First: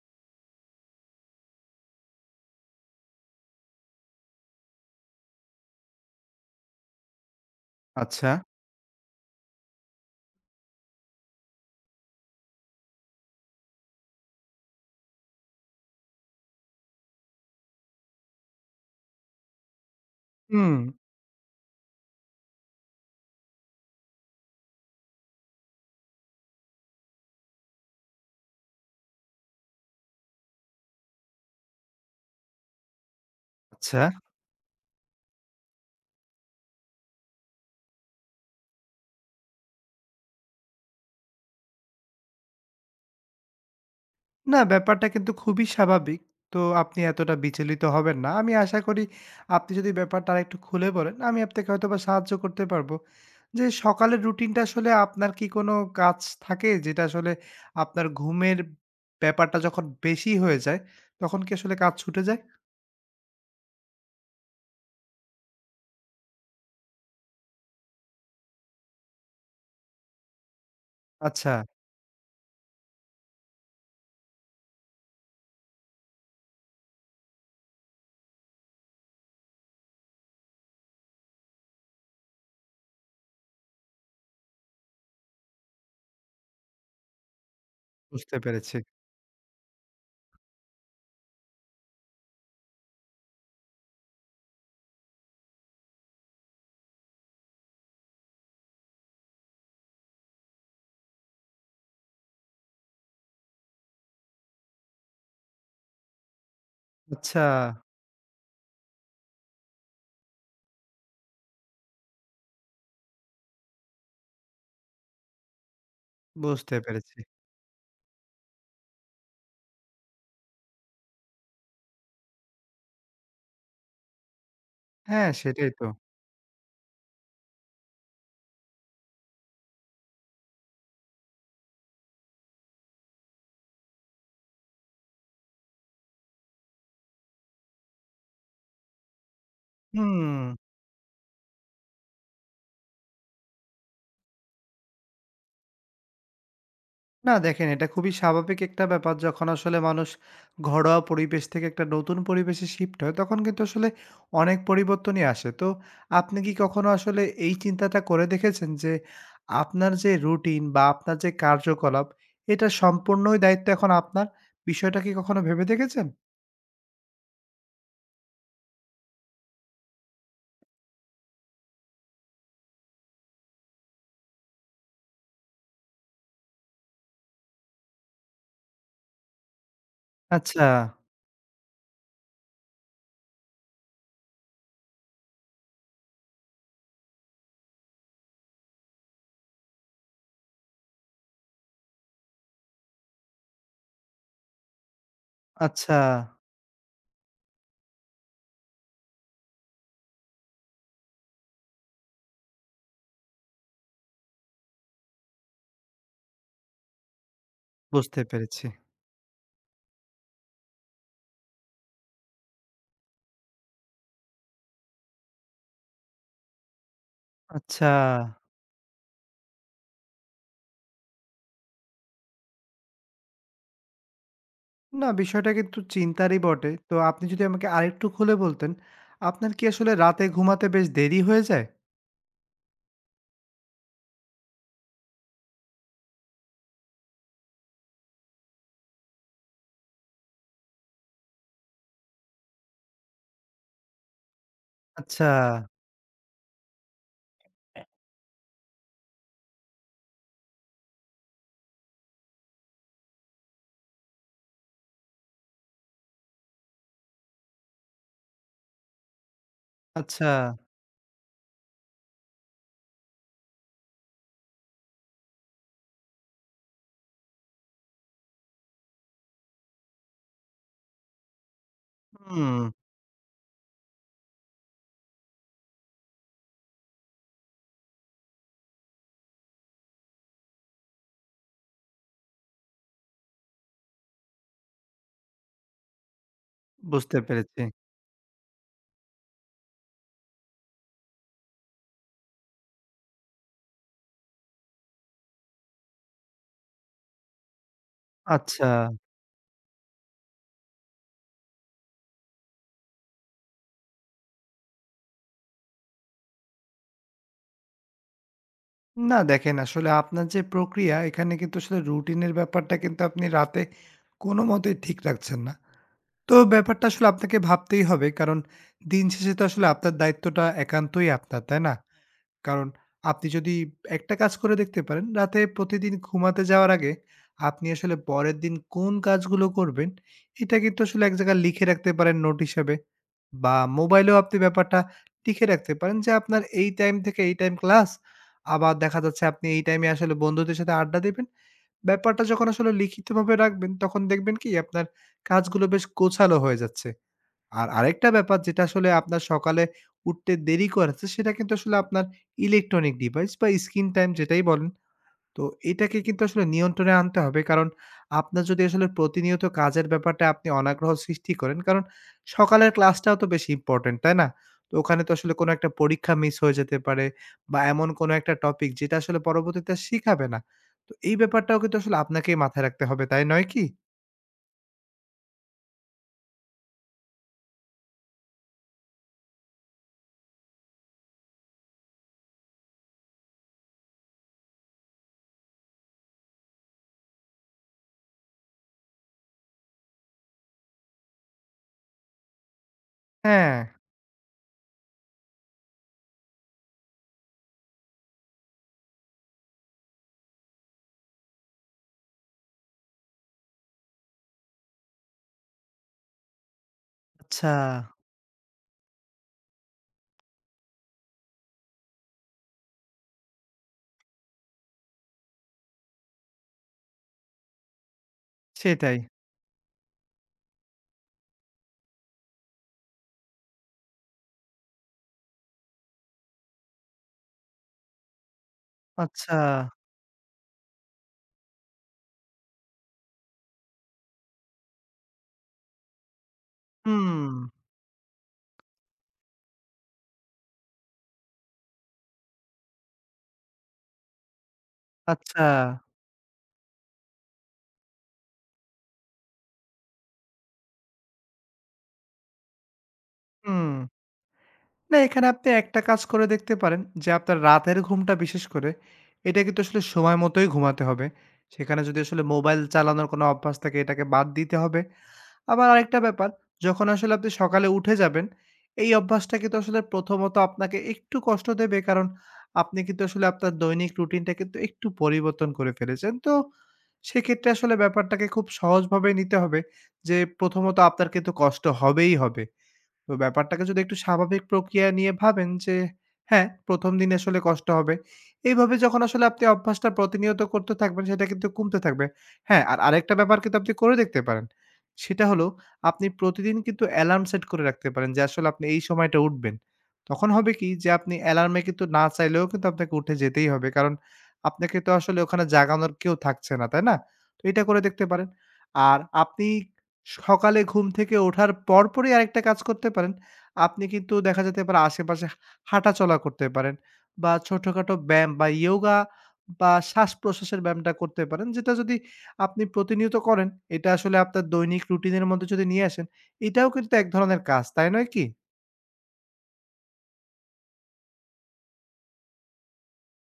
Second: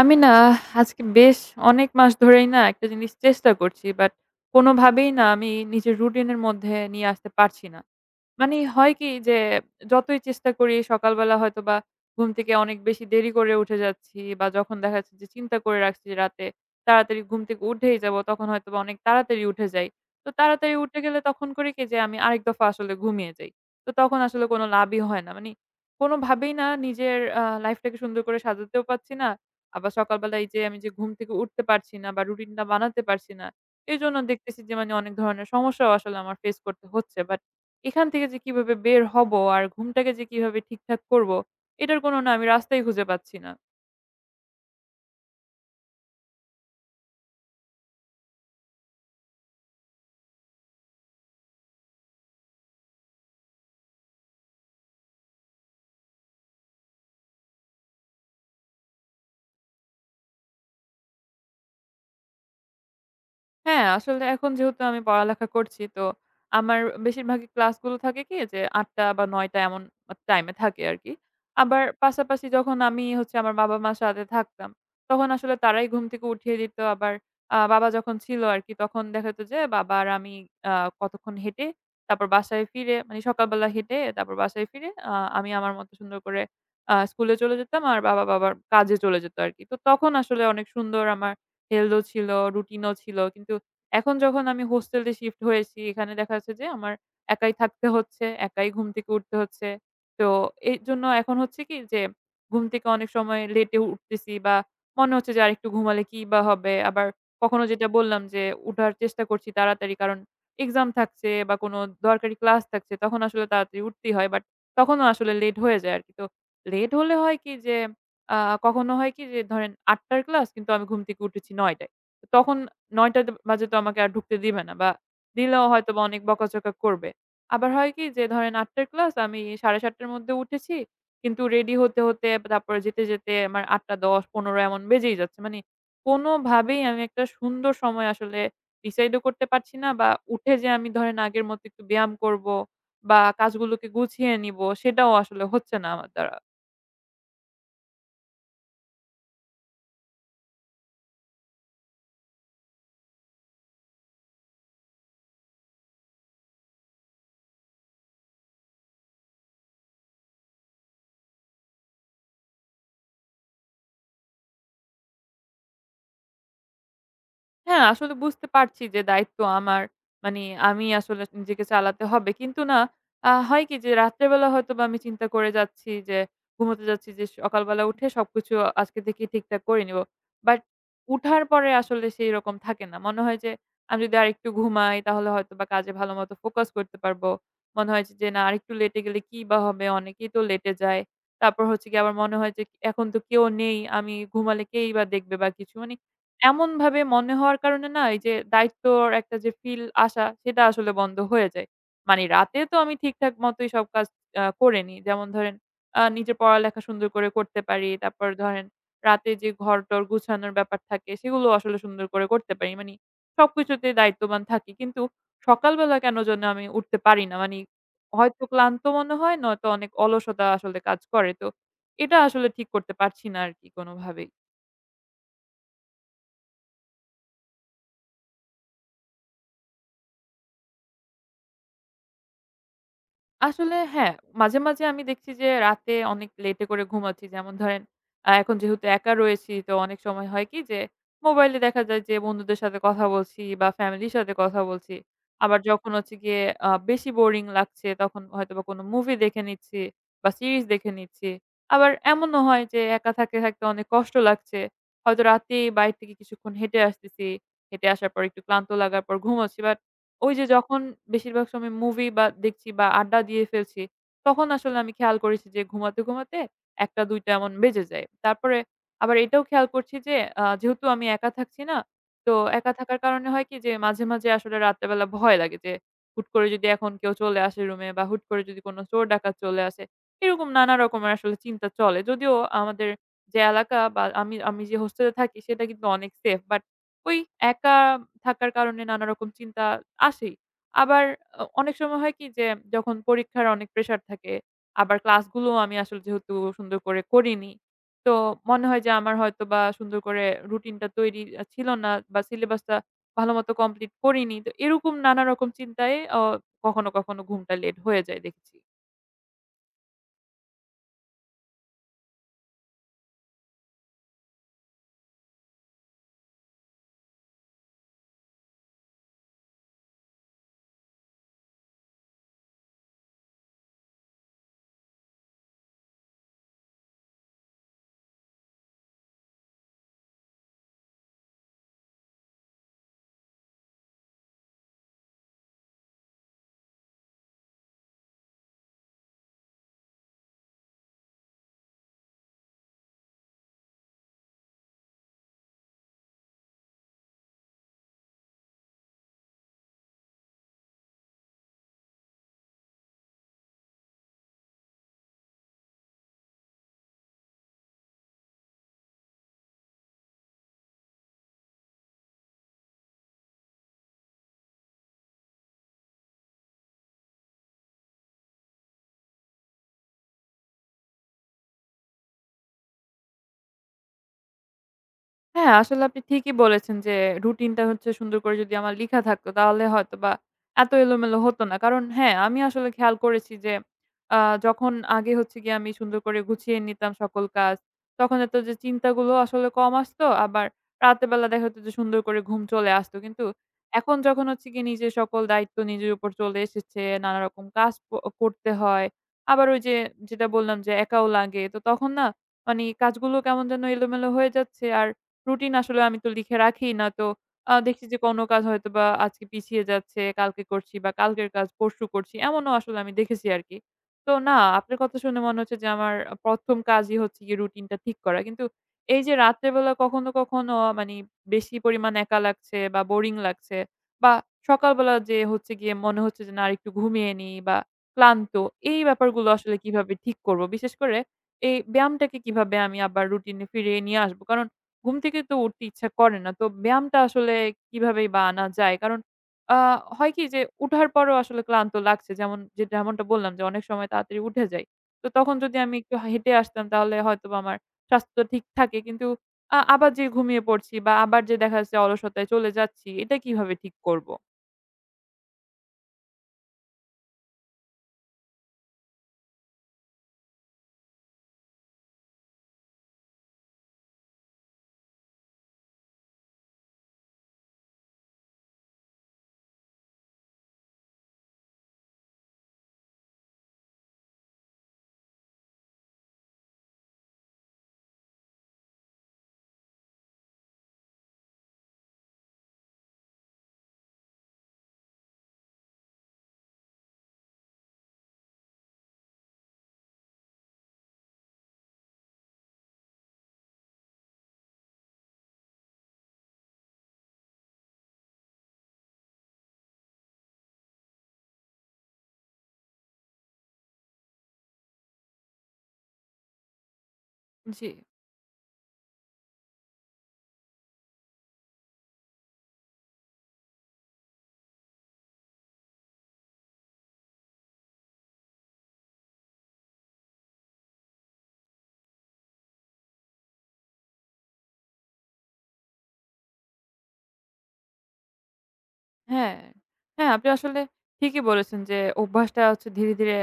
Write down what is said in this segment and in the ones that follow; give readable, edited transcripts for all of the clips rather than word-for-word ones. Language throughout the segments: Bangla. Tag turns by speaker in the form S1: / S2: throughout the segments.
S1: আমি না আজকে বেশ অনেক মাস ধরেই না একটা জিনিস চেষ্টা করছি, বাট কোনোভাবেই না আমি নিজের রুটিনের মধ্যে নিয়ে আসতে পারছি না।
S2: আচ্ছা।
S1: মানে হয় কি যে যতই চেষ্টা করি সকালবেলা হয়তোবা ঘুম থেকে অনেক বেশি দেরি করে উঠে যাচ্ছি, বা যখন দেখা যাচ্ছে যে চিন্তা করে রাখছি যে রাতে তাড়াতাড়ি ঘুম থেকে উঠেই যাব, তখন হয়তোবা অনেক তাড়াতাড়ি উঠে যাই। তো
S2: হুম,
S1: তাড়াতাড়ি উঠে গেলে তখন করি কি যে আমি আরেক দফা আসলে ঘুমিয়ে যাই। তো তখন আসলে কোনো লাভই হয় না। মানে কোনোভাবেই না নিজের লাইফটাকে সুন্দর করে সাজাতেও পারছি না। আবার সকালবেলা এই যে আমি যে ঘুম থেকে উঠতে পারছি না বা রুটিনটা বানাতে পারছি না।
S2: আচ্ছা।
S1: এজন্য দেখতেছি যে মানে অনেক ধরনের সমস্যাও আসলে আমার ফেস করতে হচ্ছে। বাট এখান থেকে যে কিভাবে বের হবো আর ঘুমটাকে যে কিভাবে ঠিকঠাক করব, এটার কোনো না আমি রাস্তাই খুঁজে পাচ্ছি না।
S2: না ব্যাপারটা কিন্তু খুবই স্বাভাবিক। তো আপনি এতটা বিচলিত হবেন না। আমি আশা করি আপনি যদি ব্যাপারটা আরেকটু খুলে বলেন, আমি আপনাকে হয়তোবা সাহায্য করতে পারবো। যে সকালের রুটিনটা আসলে আপনার কি কোনো কাজ থাকে যেটা আসলে আপনার ঘুমের ব্যাপারটা যখন বেশি হয়ে যায়, তখন কি আসলে কাজ ছুটে যায়?
S1: হ্যাঁ, আসলে এখন যেহেতু আমি পড়ালেখা করছি, তো আমার বেশিরভাগই ক্লাসগুলো থাকে কি যে ৮:০০ বা ৯:০০ এমন টাইমে থাকে আরকি।
S2: আচ্ছা,
S1: আবার পাশাপাশি যখন আমি হচ্ছে আমার বাবা-মার সাথে থাকতাম, তখন আসলে তারাই ঘুম থেকে উঠিয়ে দিত। আবার বাবা যখন ছিল আরকি, তখন দেখা যেত যে বাবা আর আমি আ কতক্ষণ হেঁটে তারপর বাসায় ফিরে, মানে সকালবেলা হেঁটে তারপর বাসায় ফিরে আমি আমার মতো সুন্দর করে স্কুলে চলে যেতাম। আর বাবা,
S2: বুঝতে
S1: বাবার
S2: পেরেছি।
S1: কাজে চলে যেত আরকি। তো তখন আসলে অনেক সুন্দর আমার হেলথ ও ছিল, রুটিনও ছিল। কিন্তু এখন যখন আমি হোস্টেলে শিফট হয়েছি, এখানে দেখা যাচ্ছে যে আমার একাই থাকতে হচ্ছে, একাই ঘুম থেকে উঠতে হচ্ছে। তো এরজন্য এখন হচ্ছে কি যে ঘুম থেকে অনেক সময় লেটে উঠতেছি বা মনে হচ্ছে যে আরেকটু ঘুমালে কি বা হবে? আবার
S2: আচ্ছা,
S1: কখনো যেটা বললাম যে উঠার চেষ্টা করছি তাড়াতাড়ি, কারণ এক্সাম থাকছে বা কোনো দরকারি ক্লাস থাকছে, তখন আসলে তাড়াতাড়ি উঠতেই হয়। বাট তখনও আসলে লেট হয়ে যায় আরকি। তো
S2: বুঝতে
S1: লেট হলে
S2: পেরেছি।
S1: হয় কি যে আ কখনো হয় কি যে ধরেন ৮ টার ক্লাস, কিন্তু আমি ঘুম থেকে উঠেছি ৯ টায়। তখন ৯ টা বাজে তো আমাকে আর ঢুকতে দিবে না বা
S2: হ্যাঁ,
S1: দিলেও
S2: সেটাই তো।
S1: হয়তোবা অনেক বকাঝকা করবে। আবার হয় কি যে ধরেন ৮ টার ক্লাস আমি ৭:৩০ টার মধ্যে উঠেছি। কিন্তু রেডি হতে, হতে, তারপরে যেতে, যেতে আমার ৮:১০-১৫ এমন বেজেই যাচ্ছে। মানে কোনোভাবেই আমি একটা সুন্দর সময় আসলে ডিসাইড ও করতে পারছি না বা
S2: হুম।
S1: উঠে যে আমি ধরেন আগের মতো একটু ব্যায়াম করব বা কাজগুলোকে গুছিয়ে নিব সেটাও আসলে হচ্ছে না আমার দ্বারা।
S2: না দেখেন, এটা খুবই স্বাভাবিক একটা ব্যাপার। যখন আসলে মানুষ ঘরোয়া পরিবেশ থেকে একটা নতুন পরিবেশে শিফট হয়, তখন কিন্তু আসলে অনেক পরিবর্তনই আসে। তো আপনি কি কখনো আসলে এই চিন্তাটা করে দেখেছেন যে, আপনার যে রুটিন বা আপনার যে কার্যকলাপ, এটার সম্পূর্ণই দায়িত্ব এখন আপনার? বিষয়টা কি কখনো ভেবে দেখেছেন?
S1: হ্যাঁ, আসলে বুঝতে পারছি যে দায়িত্ব আমার। মানে আমি আসলে নিজেকে চালাতে হবে। কিন্তু না হয় কি যে রাত্রেবেলা হয়তোবা আমি চিন্তা করে যাচ্ছি, যে ঘুমোতে যাচ্ছি যে সকালবেলা উঠে সবকিছু আজকে থেকে ঠিকঠাক করে নিব। বাট
S2: আচ্ছা,
S1: উঠার পরে আসলে সেই রকম থাকে না। মনে হয় যে আমি যদি আরেকটু ঘুমাই তাহলে হয়তোবা কাজে ভালোমতো ফোকাস করতে পারবো। মনে হয় যে না আরেকটু লেটে গেলে কি বা হবে? অনেকেই তো লেটে যায়। তারপর হচ্ছে গিয়ে আবার মনে হয় যে এখন তো কেউ নেই। আমি ঘুমালে কেই বা দেখবে বা কিছু। মানে
S2: আচ্ছা
S1: এমনভাবে মনে হওয়ার কারণে না এই যে দায়িত্বর একটা যে ফিল আসা, সেটা আসলে বন্ধ হয়ে যায়। মানে রাতে তো আমি ঠিকঠাক মতোই সব কাজ করে নিই। যেমন ধরেন নিজের পড়ালেখা সুন্দর করে করতে পারি।
S2: বুঝতে
S1: তারপর
S2: পেরেছি।
S1: ধরেন রাতে যে ঘর-টর গুছানোর ব্যাপার থাকে সেগুলো আসলে সুন্দর করে করতে পারি। মানে সবকিছুতেই দায়িত্ববান থাকি। কিন্তু সকালবেলা কেন যেন আমি উঠতে পারি না। মানি
S2: আচ্ছা।
S1: হয়তো ক্লান্ত মনে হয়, নয়তো অনেক অলসতা আসলে কাজ করে। তো এটা আসলে ঠিক করতে পারছি না আরকি কোনোভাবেই।
S2: না, বিষয়টা কিন্তু চিন্তারই বটে। তো আপনি যদি আমাকে আরেকটু খুলে বলতেন, আপনার কি আসলে রাতে ঘুমাতে বেশ দেরি হয়ে যায়?
S1: আসলে হ্যাঁ, মাঝে, মাঝে আমি দেখছি যে রাতে অনেক লেটে করে ঘুমাচ্ছি। যেমন ধরেন এখন যেহেতু একা রয়েছি তো অনেক সময় হয় কি যে মোবাইলে দেখা যায় যে বন্ধুদের সাথে কথা বলছি বা ফ্যামিলির সাথে কথা বলছি।
S2: আচ্ছা,
S1: আবার যখন হচ্ছে গিয়ে বেশি বোরিং লাগছে তখন হয়তোবা কোনো মুভি দেখে নিচ্ছি বা সিরিজ দেখে নিচ্ছি। আবার এমনও হয় যে একা থাকতে, থাকতে অনেক কষ্ট লাগছে। হয়তো রাতেই বাইরে থেকে কিছুক্ষণ হেঁটে আসতেছি। হেঁটে আসার পর একটু ক্লান্ত লাগার পর ঘুমাচ্ছি। বাট
S2: আচ্ছা।
S1: ওই যে যখন বেশিরভাগ সময় মুভি বা দেখছি বা আড্ডা দিয়ে ফেলছি, তখন আসলে আমি খেয়াল করেছি যে ঘুমাতে, ঘুমাতে ১টা ২টা এমন বেজে যায়। তারপরে আবার এটাও খেয়াল করছি যে যেহেতু আমি একা থাকছি না, তো
S2: হুম,
S1: একা থাকার কারণে হয় কি যে মাঝে, মাঝে আসলে রাতের বেলা ভয় লাগে যে হুট করে যদি এখন কেউ চলে আসে রুমে বা হুট করে যদি কোনো চোর ডাকাত চলে আসে, এরকম নানা রকমের আসলে চিন্তা চলে। যদিও আমাদের যে এলাকা বা আমি আমি যে হোস্টেলে থাকি সেটা কিন্তু অনেক সেফ। বাট
S2: বুঝতে
S1: ওই
S2: পেরেছি।
S1: একা থাকার কারণে নানারকম চিন্তা আসেই। আবার অনেক সময় হয় কি যে যখন পরীক্ষার অনেক প্রেশার থাকে, আবার ক্লাসগুলোও আমি আসলে যেহেতু সুন্দর করে করিনি, তো
S2: আচ্ছা।
S1: মনে হয় যে আমার হয়তোবা সুন্দর করে রুটিনটা তৈরি ছিল না বা সিলেবাসটা ভালোমতো কমপ্লিট করিনি। তো এরকম নানারকম চিন্তায় কখনো, কখনো ঘুমটা লেট হয়ে যায় দেখেছি।
S2: না দেখেন আসলে আপনার যে প্রক্রিয়া, এখানে কিন্তু আসলে রুটিনের ব্যাপারটা কিন্তু আপনি রাতে কোনোমতেই ঠিক রাখছেন না। তো ব্যাপারটা আসলে আপনাকে ভাবতেই হবে। কারণ দিন শেষে তো আসলে আপনার দায়িত্বটা একান্তই আপনার, তাই না? কারণ আপনি যদি একটা কাজ করে দেখতে পারেন, রাতে প্রতিদিন ঘুমাতে যাওয়ার আগে আপনি আসলে পরের দিন কোন কাজগুলো করবেন, এটা কিন্তু আসলে এক জায়গায় লিখে রাখতে পারেন নোট হিসাবে বা মোবাইলেও আপনি ব্যাপারটা লিখে রাখতে পারেন যে আপনার এই টাইম থেকে এই টাইম ক্লাস। আবার দেখা যাচ্ছে আপনি এই টাইমে আসলে বন্ধুদের সাথে আড্ডা দিবেন। ব্যাপারটা যখন আসলে লিখিতভাবে রাখবেন, তখন দেখবেন কি আপনার কাজগুলো বেশ গোছালো হয়ে যাচ্ছে। আর আরেকটা ব্যাপার যেটা আসলে আপনার সকালে উঠতে দেরি করেছে, সেটা কিন্তু আসলে আপনার ইলেকট্রনিক ডিভাইস বা স্ক্রিন টাইম যেটাই বলেন। তো এটাকে কিন্তু আসলে নিয়ন্ত্রণে আনতে হবে। কারণ আপনার যদি আসলে প্রতিনিয়ত কাজের ব্যাপারটা আপনি অনাগ্রহ সৃষ্টি করেন, কারণ সকালের ক্লাসটাও তো বেশি ইম্পোর্টেন্ট, তাই না? তো ওখানে তো আসলে কোনো একটা পরীক্ষা মিস হয়ে যেতে পারে বা এমন কোনো একটা টপিক যেটা আসলে পরবর্তীতে আর শিখাবে না। তো এই ব্যাপারটাও কিন্তু আসলে আপনাকেই মাথায় রাখতে হবে, তাই নয় কি?
S1: হ্যাঁ, আসলে আপনি ঠিকই বলেছেন যে রুটিনটা হচ্ছে সুন্দর করে যদি আমার লিখা থাকতো তাহলে হয়তোবা এত এলোমেলো হতো না। কারণ হ্যাঁ, আমি আসলে খেয়াল করেছি যে আ যখন আগে হচ্ছে গিয়ে আমি সুন্দর করে গুছিয়ে নিতাম সকল কাজ, তখন এত যে চিন্তাগুলো আসলে কম আসতো। আবার রাতের বেলা দেখা যেত যে সুন্দর করে ঘুম চলে আসতো। কিন্তু
S2: হ্যাঁ।
S1: এখন যখন হচ্ছে গিয়ে নিজের সকল দায়িত্ব নিজের উপর চলে এসেছে, নানা রকম কাজ করতে হয়। আবার ওই যে যেটা বললাম যে একাও লাগে। তো তখন না মানে কাজগুলো কেমন যেন এলোমেলো হয়ে যাচ্ছে আর রুটিন আসলে আমি তো লিখে রাখি না। তো
S2: আচ্ছা।
S1: দেখছি যে কোনো কাজ হয়তোবা আজকে পিছিয়ে যাচ্ছে, কালকে করছি বা কালকের কাজ পরশু করছি। এমনও আসলে আমি দেখেছি আরকি। তো না, আপনার কথা শুনে মনে হচ্ছে যে আমার ১ম কাজই হচ্ছে গিয়ে রুটিনটা ঠিক করা। কিন্তু
S2: সেটাই।
S1: এই যে রাত্রের বেলা কখনো, কখনো মানি বেশি পরিমাণ একা লাগছে বা বোরিং লাগছে বা সকালবেলা যে হচ্ছে গিয়ে মনে হচ্ছে যে না আরেকটু ঘুমিয়ে নিই বা ক্লান্ত, এই ব্যাপারগুলো
S2: আচ্ছা।
S1: আসলে কিভাবে ঠিক করব? বিশেষ করে এই ব্যায়ামটাকে কিভাবে আমি আবার রুটিনে ফিরিয়ে নিয়ে আসবো? কারণ ঘুম থেকে তো উঠতে ইচ্ছা করে না। তো ব্যায়ামটা
S2: হুম,
S1: আসলে কিভাবেই বা আনা যায়? কারণ আ হয় কি যে উঠার পরেও আসলে ক্লান্ত লাগছে। যেমন যেমনটা বললাম যে অনেক সময় তাড়াতাড়ি উঠে যাই। তো তখন
S2: আচ্ছা।
S1: যদি আমি একটু হেঁটে আসতাম তাহলে হয়তোবা আমার স্বাস্থ্য ঠিক থাকে। কিন্তু আবার যে ঘুমিয়ে পড়ছি বা আবার যে দেখা যাচ্ছে অলসতায় চলে যাচ্ছি, এটা কিভাবে
S2: হুম।
S1: ঠিক করব?
S2: না এখানে আপনি একটা কাজ করে দেখতে পারেন যে আপনার রাতের ঘুমটা বিশেষ করে এটা কিন্তু আসলে সময় মতোই ঘুমাতে হবে। সেখানে যদি আসলে মোবাইল চালানোর কোনো অভ্যাস থাকে এটাকে বাদ দিতে হবে। আবার আরেকটা ব্যাপার যখন আসলে আপনি সকালে উঠে যাবেন, এই অভ্যাসটা কিন্তু আসলে প্রথমত আপনাকে একটু কষ্ট দেবে কারণ আপনি কিন্তু আসলে আপনার দৈনিক রুটিনটা কিন্তু একটু পরিবর্তন করে ফেলেছেন। তো সেক্ষেত্রে আসলে ব্যাপারটাকে খুব সহজভাবে নিতে হবে যে প্রথমত আপনার কিন্তু কষ্ট হবেই হবে। তো ব্যাপারটাকে যদি একটু স্বাভাবিক প্রক্রিয়া নিয়ে ভাবেন যে হ্যাঁ, ১ম দিন আসলে কষ্ট হবে। এইভাবে যখন আসলে আপনি অভ্যাসটা প্রতিনিয়ত করতে থাকবেন সেটা কিন্তু কমতে থাকবে। হ্যাঁ, আর আরেকটা ব্যাপার কিন্তু আপনি করে দেখতে পারেন। সেটা হলো আপনি প্রতিদিন কিন্তু অ্যালার্ম সেট করে রাখতে পারেন যে আসলে আপনি এই সময়টা উঠবেন। তখন হবে কি যে আপনি অ্যালার্মে কিন্তু না চাইলেও কিন্তু আপনাকে উঠে যেতেই হবে। কারণ আপনাকে তো আসলে ওখানে জাগানোর কেউ থাকছে না, তাই না? তো এটা
S1: জি।
S2: করে দেখতে পারেন। আর আপনি সকালে ঘুম থেকে ওঠার পরপরই আরেকটা কাজ করতে পারেন। আপনি কিন্তু দেখা যেতে পারে আশেপাশে হাঁটাচলা করতে পারেন বা ছোটখাটো ব্যায়াম বা ইয়োগা বা শ্বাসপ্রশ্বাসের ব্যায়ামটা করতে পারেন। যেটা যদি আপনি প্রতিনিয়ত করেন, এটা আসলে আপনার দৈনিক রুটিনের মধ্যে যদি নিয়ে আসেন, এটাও কিন্তু এক ধরনের কাজ, তাই নয় কি?
S1: হ্যাঁ, হ্যাঁ, আপনি আসলে ঠিকই বলেছেন যে অভ্যাসটা হচ্ছে ধীরে, ধীরে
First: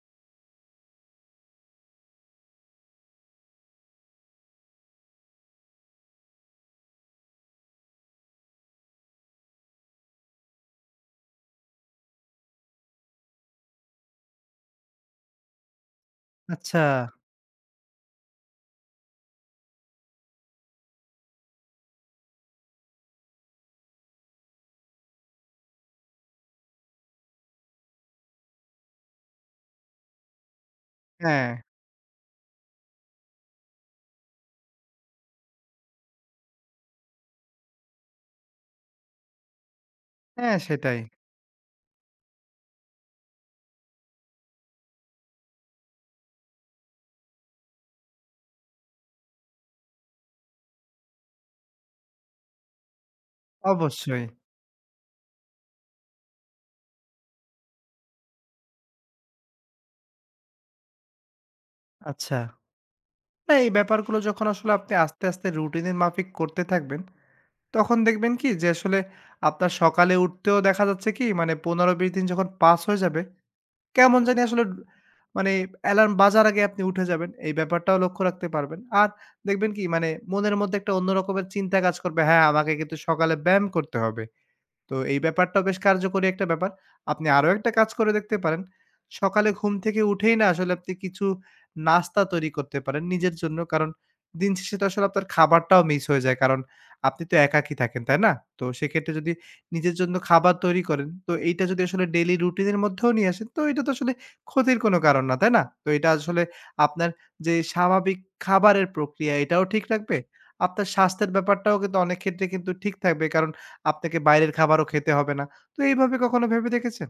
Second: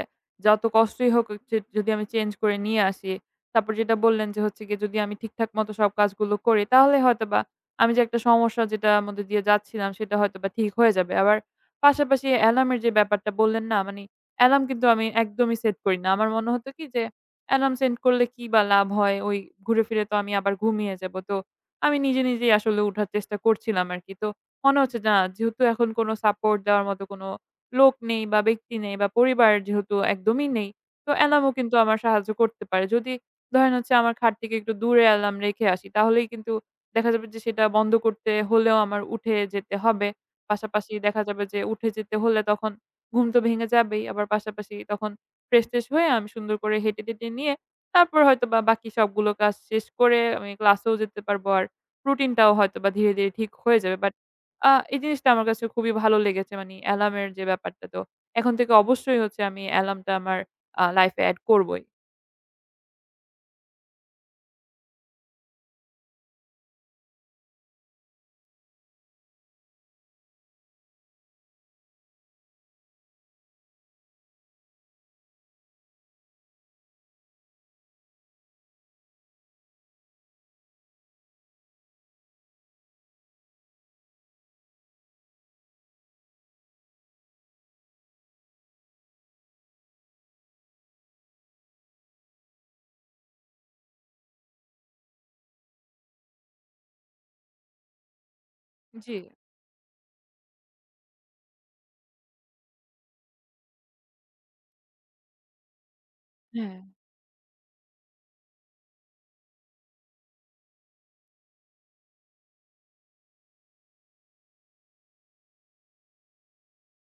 S1: যত কষ্টই হোক হচ্ছে যদি আমি চেঞ্জ করে নিয়ে আসি। তারপর যেটা বললেন যে হচ্ছে গিয়ে যদি আমি ঠিকঠাক মতো সব কাজগুলো করি তাহলে হয়তোবা আমি যে একটা সমস্যা যেটার মধ্যে দিয়ে যাচ্ছিলাম সেটা হয়তোবা ঠিক হয়ে যাবে। আবার পাশাপাশি অ্যালার্মের যে ব্যাপারটা বললেন না, মানে অ্যালার্ম কিন্তু আমি একদমই সেট করি না। আমার মনে হতো
S2: আচ্ছা।
S1: কি যে অ্যালার্ম সেট করলে কি বা লাভ হয়? ওই ঘুরে ফিরে তো আমি আবার ঘুমিয়ে যাব। তো আমি নিজে, নিজেই আসলে উঠার চেষ্টা করছিলাম আরকি। তো মনে হচ্ছে যে না, যেহেতু এখন কোনো সাপোর্ট দেওয়ার মতো কোনো লোক নেই বা ব্যক্তি নেই বা পরিবার যেহেতু একদমই নেই, তো
S2: হ্যাঁ,
S1: অ্যালার্মও কিন্তু আমার সাহায্য করতে পারে। যদি ধরেন হচ্ছে আমার খাট থেকে একটু দূরে অ্যালার্ম রেখে আসি তাহলেই কিন্তু দেখা যাবে যে সেটা বন্ধ করতে হলেও আমার উঠে যেতে হবে।
S2: হ্যাঁ
S1: পাশাপাশি
S2: সেটাই।
S1: দেখা যাবে যে উঠে যেতে হলে তখন ঘুম তো ভেঙে যাবেই। আবার পাশাপাশি তখন ফ্রেশ-ট্রেশ হয়ে আমি সুন্দর করে হেঁটে-টেটে নিয়ে তারপর হয়তোবা বাকি সবগুলো কাজ শেষ করে আমি ক্লাসেও যেতে পারবো। আর রুটিনটাও হয়তোবা ধীরে, ধীরে ঠিক হয়ে যাবে।
S2: অবশ্যই।
S1: আ এই জিনিসটা আমার কাছে খুবই ভালো লেগেছে। মানি অ্যালার্মের যে ব্যাপারটা তো এখন থেকে অবশ্যই হচ্ছে আমি অ্যালার্মটা আমার লাইফে এড করবই।
S2: আচ্ছা। না এই ব্যাপারগুলো যখন আসলে আপনি আস্তে, আস্তে রুটিনের মাফিক করতে থাকবেন তখন দেখবেন কি যে আসলে আপনার সকালে উঠতেও দেখা যাচ্ছে কি মানে ১৫-২০ দিন যখন পাস হয়ে যাবে, কেমন জানি আসলে মানে অ্যালার্ম বাজার আগে আপনি উঠে যাবেন। এই ব্যাপারটাও লক্ষ্য রাখতে পারবেন। আর দেখবেন কি মানে মনের মধ্যে একটা অন্য রকমের চিন্তা কাজ করবে, হ্যাঁ, আমাকে কিন্তু সকালে ব্যায়াম করতে হবে। তো এই ব্যাপারটাও বেশ কার্যকরী একটা ব্যাপার। আপনি আরো একটা কাজ করে দেখতে পারেন। সকালে ঘুম থেকে উঠেই না আসলে আপনি কিছু নাস্তা তৈরি করতে পারেন নিজের জন্য। কারণ দিন শেষে তো আসলে আপনার খাবারটাও মিস হয়ে যায়। কারণ আপনি তো একাকী থাকেন, তাই না? তো সেক্ষেত্রে
S1: জি।
S2: যদি নিজের জন্য খাবার তৈরি করেন, তো এইটা যদি আসলে ডেইলি রুটিনের মধ্যেও নিয়ে আসেন, তো এটা তো আসলে ক্ষতির কোনো কারণ না, তাই না? তো এটা আসলে
S1: হ্যাঁ।
S2: আপনার যে স্বাভাবিক খাবারের প্রক্রিয়া, এটাও ঠিক রাখবে। আপনার স্বাস্থ্যের ব্যাপারটাও কিন্তু অনেক ক্ষেত্রে কিন্তু ঠিক থাকবে। কারণ আপনাকে বাইরের খাবারও খেতে হবে না। তো এইভাবে কখনো ভেবে দেখেছেন?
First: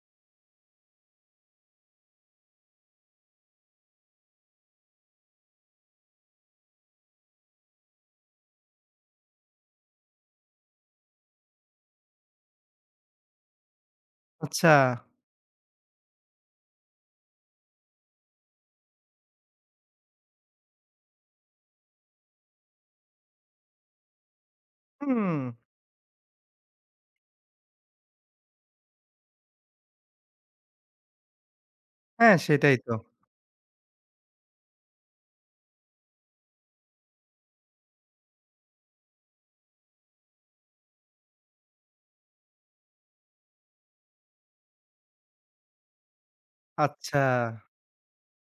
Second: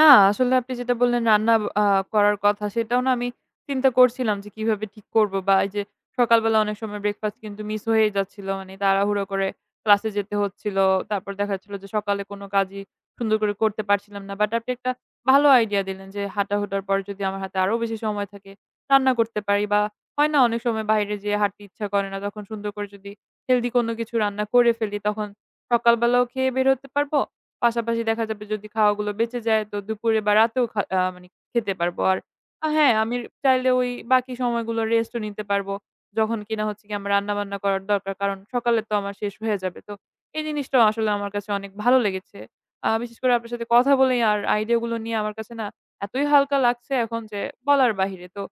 S1: না, আসলে আপনি যেটা বললেন রান্না আ করার কথা, সেটাও না আমি চিন্তা করছিলাম যে কিভাবে ঠিক করব বা এই যে সকালবেলা অনেক সময় ব্রেকফাস্ট কিন্তু মিস হয়েই যাচ্ছিল। মানে তাড়াহুড়ো করে ক্লাসে যেতে হচ্ছিল। তারপর দেখা যাচ্ছিল যে সকালে কোনো কাজই সুন্দর করে করতে পারছিলাম না। বাট
S2: আচ্ছা।
S1: আপনি একটা ভালো আইডিয়া দিলেন যে হাঁটাহুটার পর যদি আমার হাতে আরো বেশি সময় থাকে রান্না করতে পারি, বা হয় না অনেক সময় বাইরে যেয়ে হাঁটতে ইচ্ছা করে না তখন সুন্দর করে যদি হেলদি কোনো কিছু রান্না করে ফেলি তখন
S2: হুম।
S1: সকালবেলাও খেয়ে বের হতে পারবো। পাশাপাশি দেখা যাবে যদি খাওয়াগুলো বেঁচে যায় তো দুপুরে বা রাতেও খা আ মানে খেতে পারবো। আর
S2: হ্যাঁ, সেটাই তো।
S1: হ্যাঁ, আমি চাইলে ওই বাকি সময়গুলো রেস্টও নিতে পারবো। যখন কিনা হচ্ছে গিয়ে আমার রান্নাবান্না করার দরকার। কারণ সকালে তো আমার শেষ হয়ে যাবে। তো এই জিনিসটাও আসলে আমার কাছে অনেক ভালো লেগেছে। বিশেষ করে আপনার সাথে কথা বলেই আর আইডিয়া গুলো নিয়ে আমার কাছে না এতই হালকা লাগছে এখন
S2: আচ্ছা।
S1: যে বলার বাহিরে। তো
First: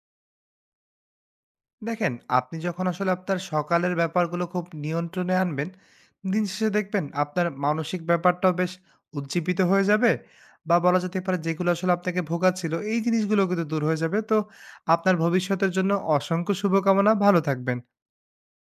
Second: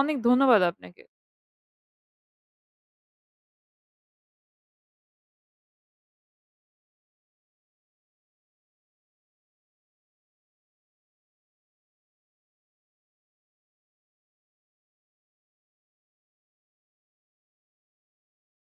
S1: অনেক ধন্যবাদ আপনাকে।
S2: দেখেন, আপনি যখন আসলে আপনার সকালের ব্যাপারগুলো খুব নিয়ন্ত্রণে আনবেন, দিন শেষে দেখবেন আপনার মানসিক ব্যাপারটাও বেশ উজ্জীবিত হয়ে যাবে বা বলা যেতে পারে যেগুলো আসলে আপনাকে ভোগাচ্ছিল, এই জিনিসগুলোও কিন্তু দূর হয়ে যাবে। তো আপনার ভবিষ্যতের জন্য অসংখ্য শুভকামনা। ভালো থাকবেন।